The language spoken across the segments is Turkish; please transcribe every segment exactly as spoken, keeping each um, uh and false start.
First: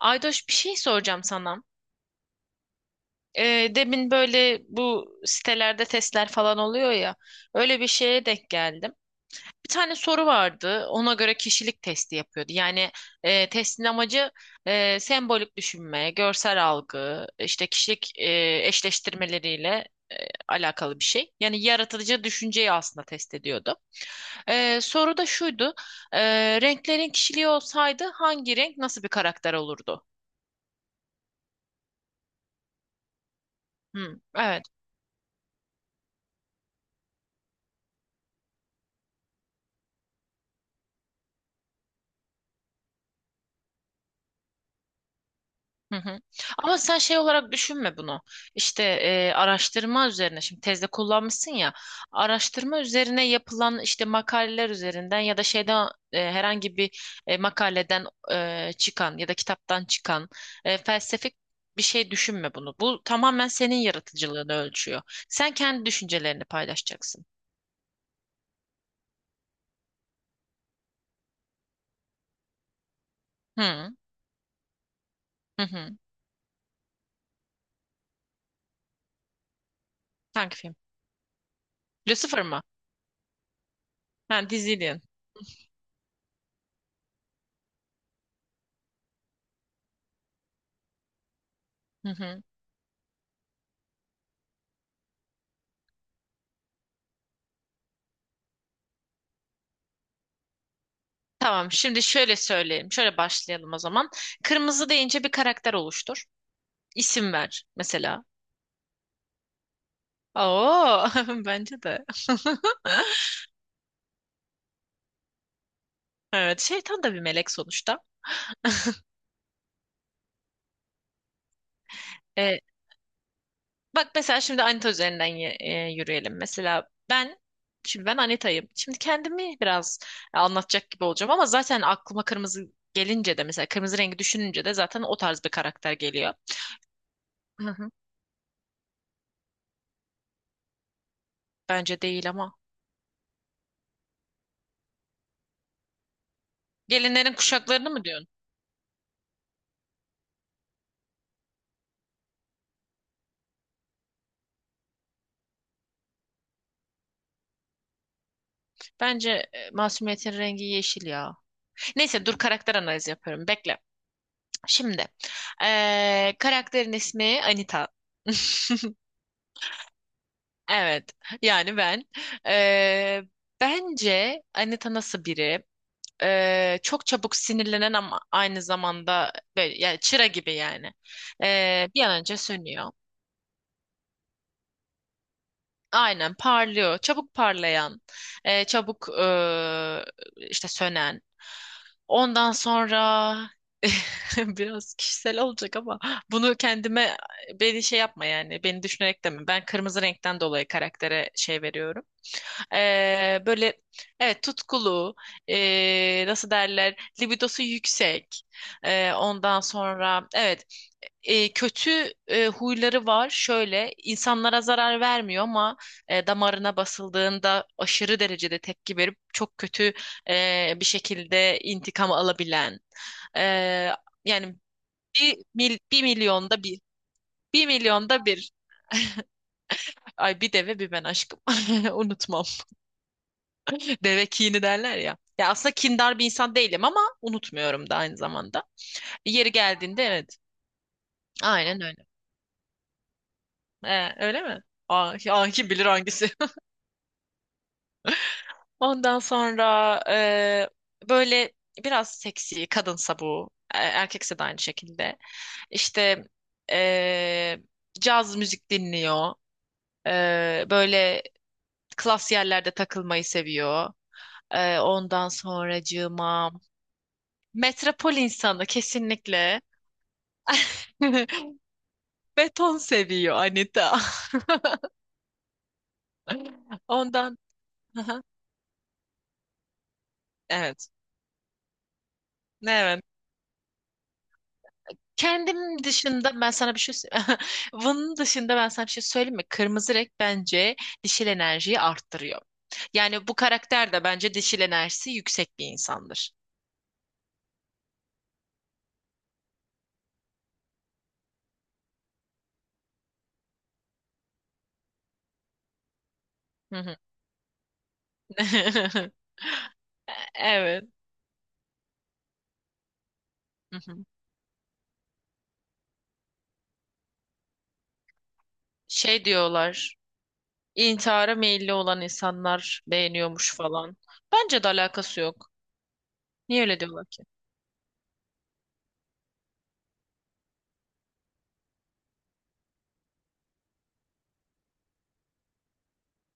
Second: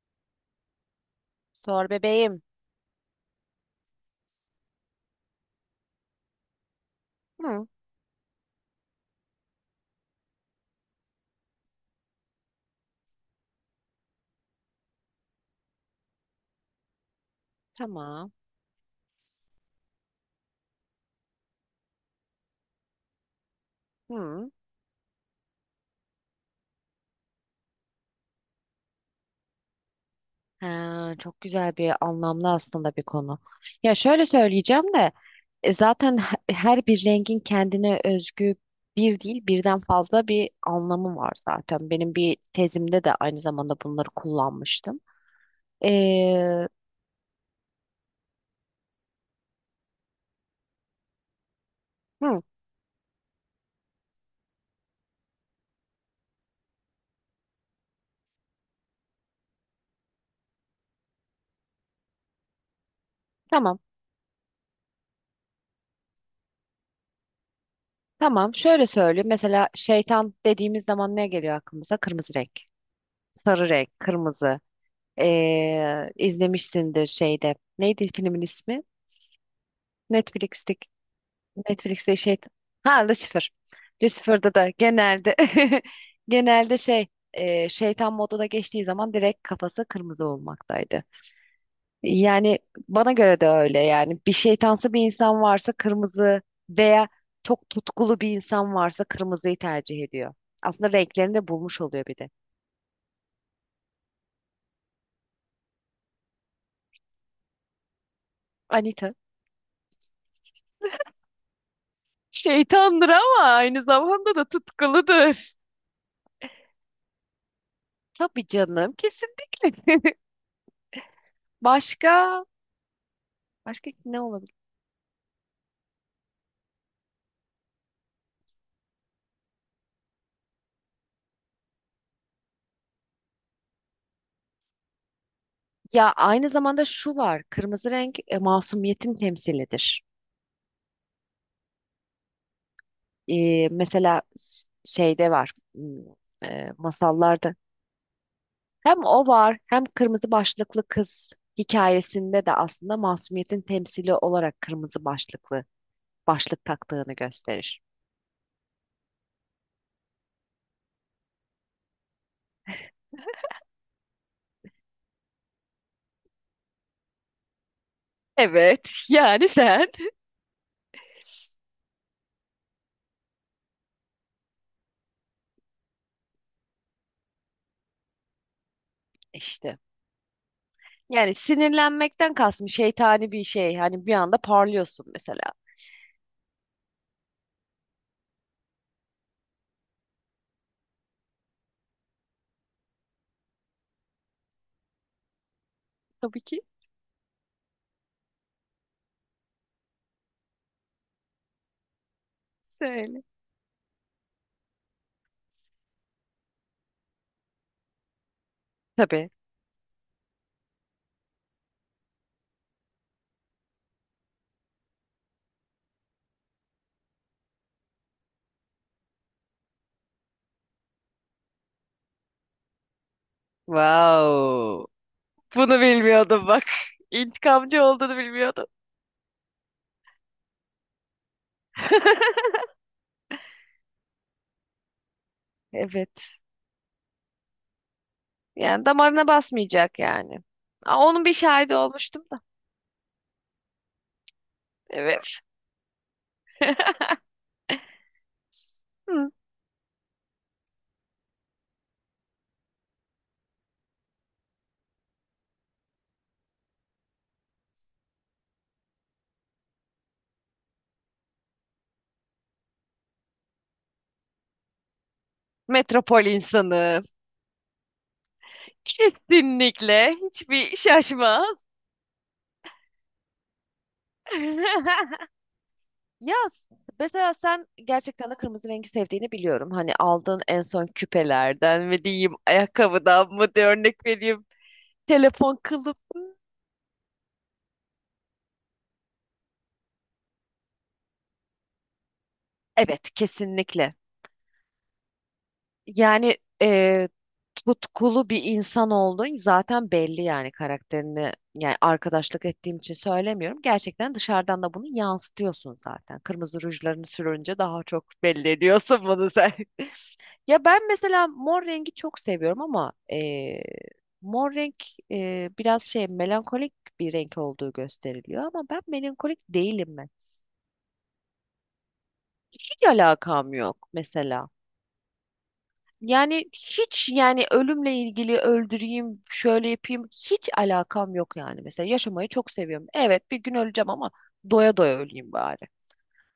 Aydoş bir şey soracağım sana. Sor bebeğim. Ee, demin böyle bu sitelerde testler falan oluyor ya. Hı, Öyle bir şeye denk geldim. Bir tane soru vardı. Ona göre kişilik testi yapıyordu. Yani e, testin amacı e, sembolik düşünme, görsel algı, işte kişilik tamam. e, eşleştirmeleriyle e, alakalı bir şey. Yani yaratıcı düşünceyi aslında test ediyordu. Hı. Ee, soru da şuydu. Ee, renklerin kişiliği olsaydı hangi renk nasıl bir karakter olurdu? Ha, çok güzel bir anlamlı aslında bir konu. Ya Hmm, şöyle evet. söyleyeceğim de e, zaten he- her bir rengin kendine özgü bir değil birden fazla bir anlamı var zaten. Benim bir tezimde de aynı zamanda bunları kullanmıştım. Hı hı. Ee, Ama sen şey olarak düşünme bunu. İşte e, araştırma üzerine şimdi tezde kullanmışsın ya, hı, araştırma üzerine yapılan işte makaleler üzerinden ya da şeyden e, herhangi bir e, makaleden e, çıkan ya da kitaptan çıkan e, felsefik bir şey düşünme bunu. Bu tamamen senin tamam. yaratıcılığını ölçüyor. Sen kendi düşüncelerini paylaşacaksın. Tamam. Şöyle söyleyeyim. Mesela şeytan dediğimiz zaman ne geliyor aklımıza? Kırmızı renk. Sarı Hı renk, kırmızı. hı. Hı. Ee, izlemişsindir şeyde. Neydi filmin ismi? Hangi Netflix'te film? Netflix'te şey, Lucifer mı? ha, Lucifer. Ha, Lucifer'da da dizi diyorsun. genelde genelde şey, e, şeytan moduna geçtiği zaman direkt kafası kırmızı olmaktaydı. Hı hı. Yani bana göre de öyle yani bir şeytansı bir insan varsa kırmızı veya çok tutkulu bir insan varsa kırmızıyı tercih ediyor. Aslında renklerini de Tamam, bulmuş şimdi oluyor bir de. şöyle söyleyelim. Şöyle başlayalım o zaman. Kırmızı deyince bir karakter oluştur. İsim ver mesela. Anita. Oo, bence de. Şeytandır ama aynı zamanda da tutkuludur. Evet, şeytan da bir melek sonuçta. Tabii canım kesinlikle. Başka Ee, başka Bak ne mesela olabilir? şimdi Anita üzerinden y- e, yürüyelim. Mesela ben, şimdi ben Anita'yım. Şimdi kendimi biraz anlatacak gibi olacağım ama zaten aklıma kırmızı gelince de mesela kırmızı rengi düşününce de zaten o tarz bir karakter Ya geliyor. aynı zamanda şu var. Hı Kırmızı hı. renk, e, masumiyetin temsilidir. Bence değil ama. E, mesela s- şeyde var. m, e, Gelinlerin masallarda. kuşaklarını mı diyorsun? Hem o var hem kırmızı başlıklı kız hikayesinde de aslında masumiyetin temsili olarak kırmızı başlıklı başlık taktığını gösterir. Bence e, masumiyetin rengi yeşil ya. Neyse dur karakter analizi yapıyorum. Bekle. Şimdi eee, karakterin ismi Anita. Evet, yani sen. Evet. Yani ben. Eee, bence Anita nasıl biri? Eee, çok çabuk sinirlenen ama aynı zamanda böyle İşte. yani çıra gibi yani. Yani Eee, bir an sinirlenmekten önce kastım sönüyor. şeytani bir şey. Hani bir anda parlıyorsun mesela. Aynen parlıyor. Çabuk parlayan, e, çabuk e, işte sönen. Ondan sonra biraz kişisel olacak ama Tabii bunu ki. kendime, beni şey yapma yani beni düşünerek deme. Ben kırmızı renkten dolayı karaktere şey veriyorum. Söyle. E, böyle evet tutkulu, e, nasıl derler libidosu yüksek. E, Tabii. ondan sonra evet e, kötü e, huyları var. Şöyle insanlara zarar vermiyor ama e, damarına basıldığında aşırı derecede tepki verip çok kötü e, bir şekilde intikam alabilen. E, yani Wow. bir, mil, Bunu bir bilmiyordum milyonda bak. bir. Bir İntikamcı olduğunu milyonda bir. bilmiyordum. Ay bir deve bir ben aşkım. Unutmam. Deve kini derler ya. Ya aslında Evet. kindar bir insan değilim ama unutmuyorum da aynı zamanda. Yani damarına Yeri basmayacak geldiğinde evet. yani. Aa, onun bir şahidi Aynen öyle. olmuştum da. E, öyle mi? Ah, Evet. ah, kim bilir hangisi. Ondan Hı. sonra e, böyle biraz seksi, kadınsa bu, e, erkekse de aynı şekilde. İşte e, caz müzik dinliyor. E, böyle klas yerlerde takılmayı seviyor. E, ondan Metropol sonracığıma insanı. metropol insanı kesinlikle. Kesinlikle. Hiçbir şaşma. Beton seviyor Anita. Ya mesela Ondan. sen gerçekten de kırmızı rengi sevdiğini biliyorum. Hani aldığın en son Evet. küpelerden mi diyeyim, Evet. ayakkabıdan mı diye örnek vereyim. Telefon Kendim kılıf. dışında ben sana bir şey sö- bunun dışında ben sana bir şey söyleyeyim mi? Kırmızı renk bence dişil enerjiyi arttırıyor. Evet, Yani bu kesinlikle. karakter de bence dişil enerjisi yüksek bir insandır. Yani eee, tutkulu bir insan olduğun zaten belli yani karakterini yani arkadaşlık ettiğim için söylemiyorum. Gerçekten dışarıdan da bunu yansıtıyorsun zaten. Kırmızı Hı hı. rujlarını sürünce daha çok belli ediyorsun bunu sen. Ya Evet. ben mesela mor rengi çok seviyorum ama eee, Hı hı. mor renk eee, biraz şey melankolik bir renk olduğu gösteriliyor ama ben Şey melankolik diyorlar. değilim ben. İntihara meyilli olan Hiç insanlar alakam beğeniyormuş yok falan. mesela. Bence de alakası yok. Yani Niye öyle diyorlar hiç ki? yani ölümle ilgili öldüreyim, şöyle yapayım hiç alakam yok yani. Mesela yaşamayı çok seviyorum. Evet bir gün öleceğim ama doya doya öleyim bari.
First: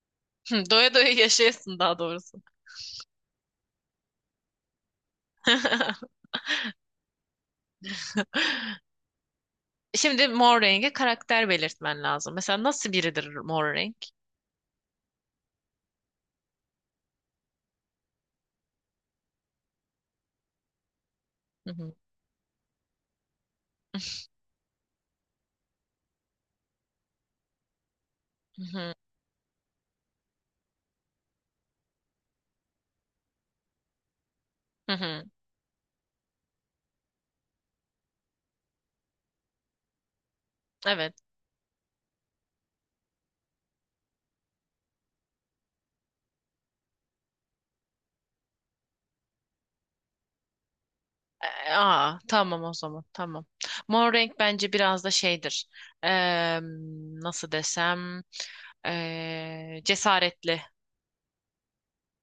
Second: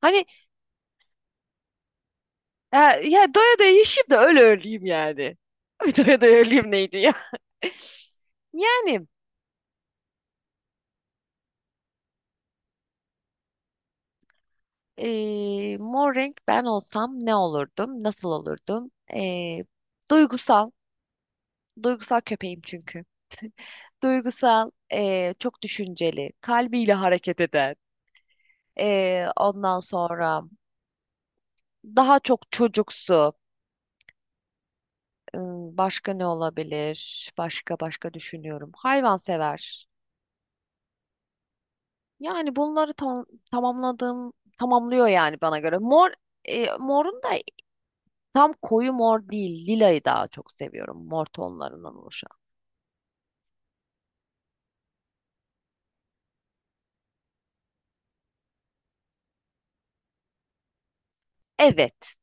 Hani Doya doya yaşayasın daha doğrusu. e, ya doya doya yaşayayım da öyle öleyim yani. Doya doya öleyim neydi ya? Yani Şimdi mor rengi karakter belirtmen lazım. Mesela nasıl biridir mor renk? e, mor renk ben olsam ne olurdum? Nasıl olurdum? E, duygusal. Duygusal köpeğim çünkü. Duygusal, e, çok düşünceli, kalbiyle hareket eden. Hı hı. Ee, ondan sonra daha çok çocuksu. Hı hı. Im, Başka ne olabilir? Başka başka düşünüyorum. Hayvansever. Evet. Yani bunları tam, tamamladığım tamamlıyor yani bana göre. Mor, e, morun da tam koyu mor değil. Lilayı daha çok seviyorum. Mor E, tonlarından Aa, oluşan. tamam o zaman. Tamam. Mor renk bence biraz da şeydir. Eee, nasıl desem eee, cesaretli, Evet.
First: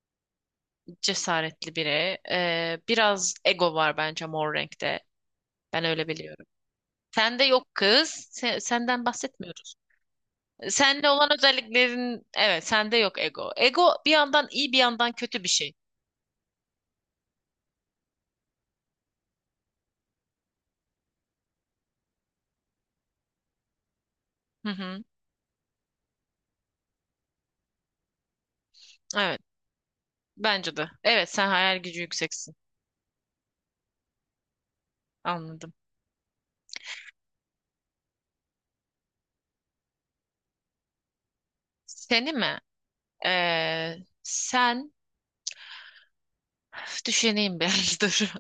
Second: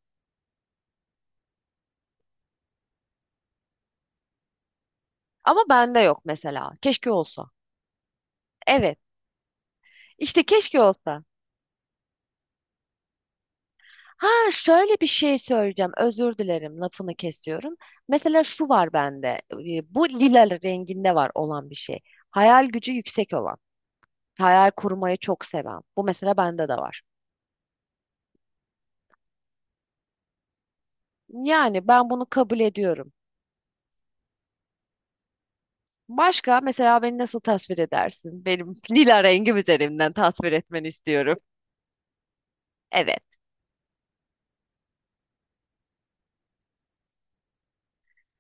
cesaretli biri. Eee, biraz ego var bence mor renkte. Ama Ben bende öyle yok biliyorum. mesela. Keşke Sende olsa. yok kız. Se- Evet. senden bahsetmiyoruz. İşte keşke Sende olsa. olan özelliklerin evet sende yok ego. Ego bir Ha yandan iyi bir şöyle bir yandan şey kötü bir şey. söyleyeceğim. Özür dilerim lafını kesiyorum. Mesela şu var bende. e, Bu lila renginde var olan bir şey. Hayal gücü yüksek olan. Hı Hayal hı. kurmayı çok seven. Bu mesela bende de var. Evet. Bence de. Evet sen hayal Yani gücü ben bunu yükseksin. kabul ediyorum. Anladım. Başka mesela beni nasıl tasvir edersin? Benim lila rengim üzerinden tasvir etmeni istiyorum. Seni mi? Evet. Ee, sen düşüneyim bir dur.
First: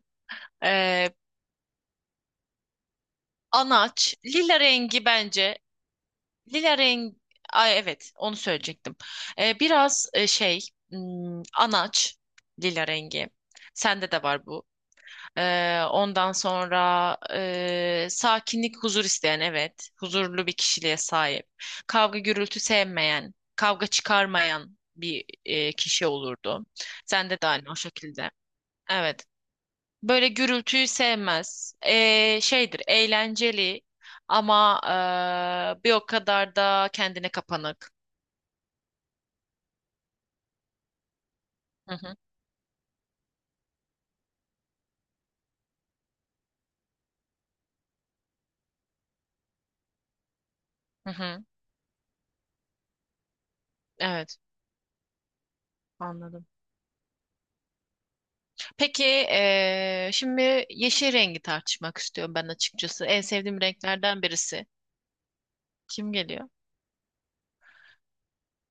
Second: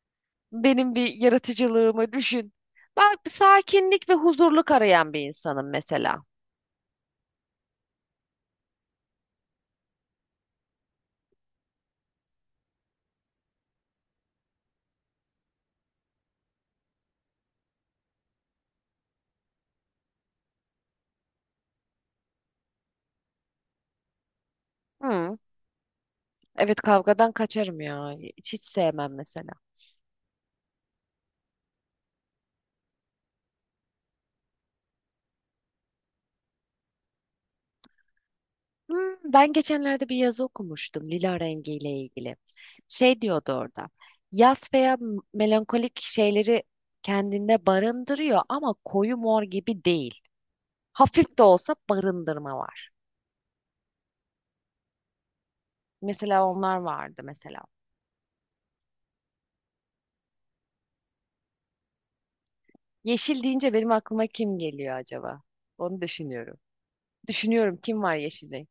Benim bir Ee, yaratıcılığımı düşün. Ben sakinlik ve anaç, lila huzurluk rengi arayan bir bence. insanım mesela. Lila rengi, ay evet onu söyleyecektim. Ee, biraz e, şey hmm, anaç, lila rengi. Sende de var bu. Ee, ondan sonra e, sakinlik, huzur isteyen evet. Huzurlu bir kişiliğe sahip. Kavga gürültü sevmeyen, kavga çıkarmayan bir Hı. e, kişi olurdu. Evet kavgadan Sende de aynı o kaçarım ya. şekilde. Hiç sevmem Evet. mesela. Böyle gürültüyü sevmez. Ee, şeydir, eğlenceli ama ee, bir o kadar da kendine kapanık. Hmm, ben geçenlerde bir yazı okumuştum lila rengiyle Hı hı, ilgili. Şey diyordu orada. Yas veya m- melankolik şeyleri kendinde barındırıyor ama koyu mor gibi değil. hı Hafif de hı. olsa barındırma var. Evet, Mesela anladım. onlar vardı mesela. Peki ee, şimdi yeşil rengi tartışmak istiyorum ben açıkçası. En Yeşil sevdiğim deyince benim renklerden aklıma kim birisi. geliyor acaba? Onu Kim geliyor? düşünüyorum. Düşünüyorum kim var yeşilde?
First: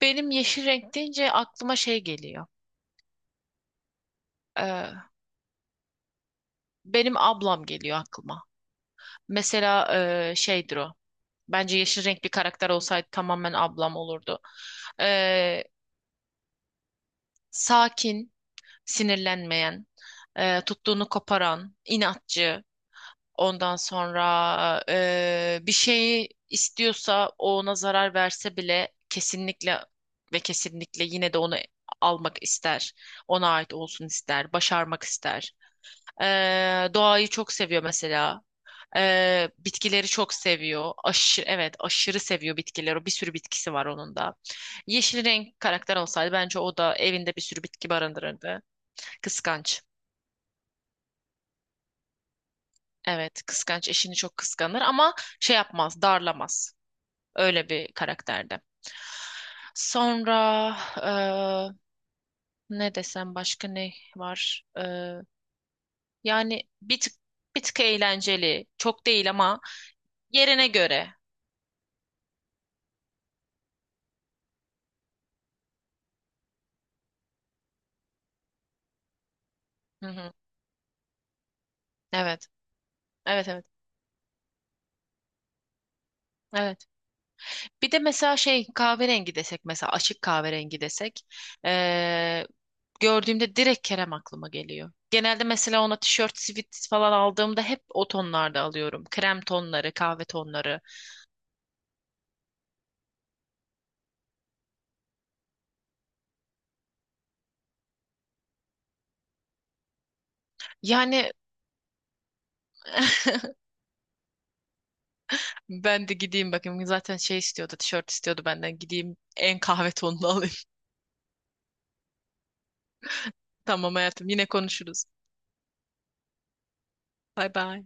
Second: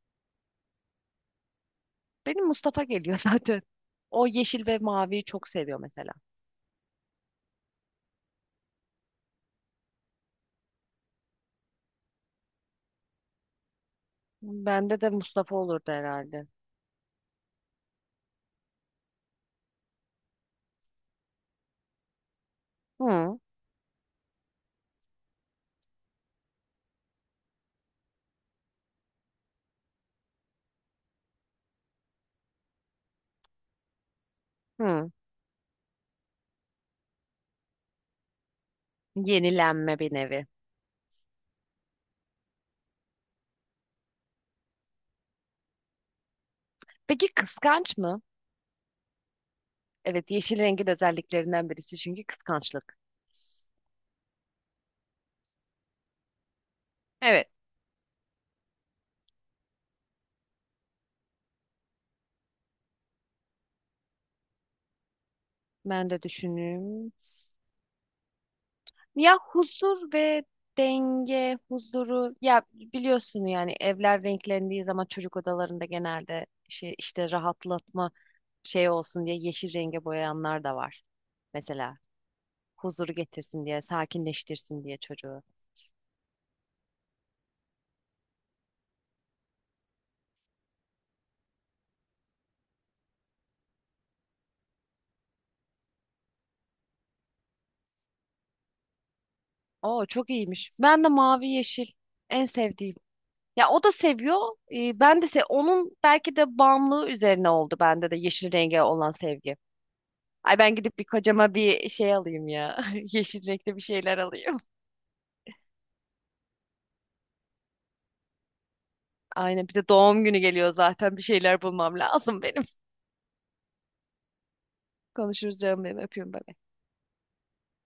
Benim yeşil renk deyince aklıma şey Benim geliyor. Mustafa geliyor zaten. O yeşil ve Ee, maviyi çok seviyor mesela. benim ablam geliyor aklıma. Mesela ee, şeydir o. Bence yeşil renk bir karakter olsaydı tamamen ablam olurdu. Bende de Mustafa Eee olurdu herhalde. sakin, sinirlenmeyen, e, tuttuğunu koparan, inatçı, Hı, ondan sonra e, bir şeyi istiyorsa o ona zarar verse bile kesinlikle ve kesinlikle yine de onu almak ister. Ona ait olsun ister, başarmak hı. ister. E, doğayı çok seviyor mesela. E, Yenilenme bitkileri bir çok nevi. seviyor. Aşırı, evet, aşırı seviyor bitkileri. Bir sürü bitkisi var onun da. Yeşil renk karakter olsaydı bence o da Peki evinde bir sürü bitki kıskanç mı? barındırırdı. Kıskanç. Evet, yeşil rengin özelliklerinden birisi çünkü kıskançlık. Evet, kıskanç. Eşini çok kıskanır ama şey yapmaz, darlamaz. Evet. Öyle bir karakterde. Sonra eee, ne desem başka ne var? Eee, Ben de yani bir düşünüyorum. tık bir tık eğlenceli. Çok değil Ya ama huzur ve yerine göre. denge, huzuru. Ya biliyorsun yani evler renklendiği zaman çocuk odalarında genelde şey işte rahatlatma şey olsun diye yeşil renge Hı hı. boyayanlar da var. Mesela Evet. huzuru Evet, getirsin evet. diye, sakinleştirsin diye çocuğu. Evet. Bir de mesela şey kahverengi desek, mesela açık kahverengi desek eee, gördüğümde direkt Kerem aklıma geliyor. Genelde mesela ona tişört, sivit falan aldığımda hep o tonlarda alıyorum. Krem tonları, Oo kahve çok iyiymiş. tonları. Ben de mavi yeşil en sevdiğim. Ya o da seviyor. E, ben de se onun belki de bağımlılığı üzerine oldu bende de yeşil renge olan sevgi. Ay ben gidip bir Yani kocama bir şey alayım ya. Yeşil renkte bir şeyler alayım. ben de gideyim bakayım, zaten şey istiyordu, tişört istiyordu benden, gideyim en Aynen bir de kahve doğum tonunu günü alayım. geliyor zaten bir şeyler bulmam lazım benim. Tamam hayatım, yine konuşuruz. Konuşuruz canım benim öpüyorum ben. Bay bay.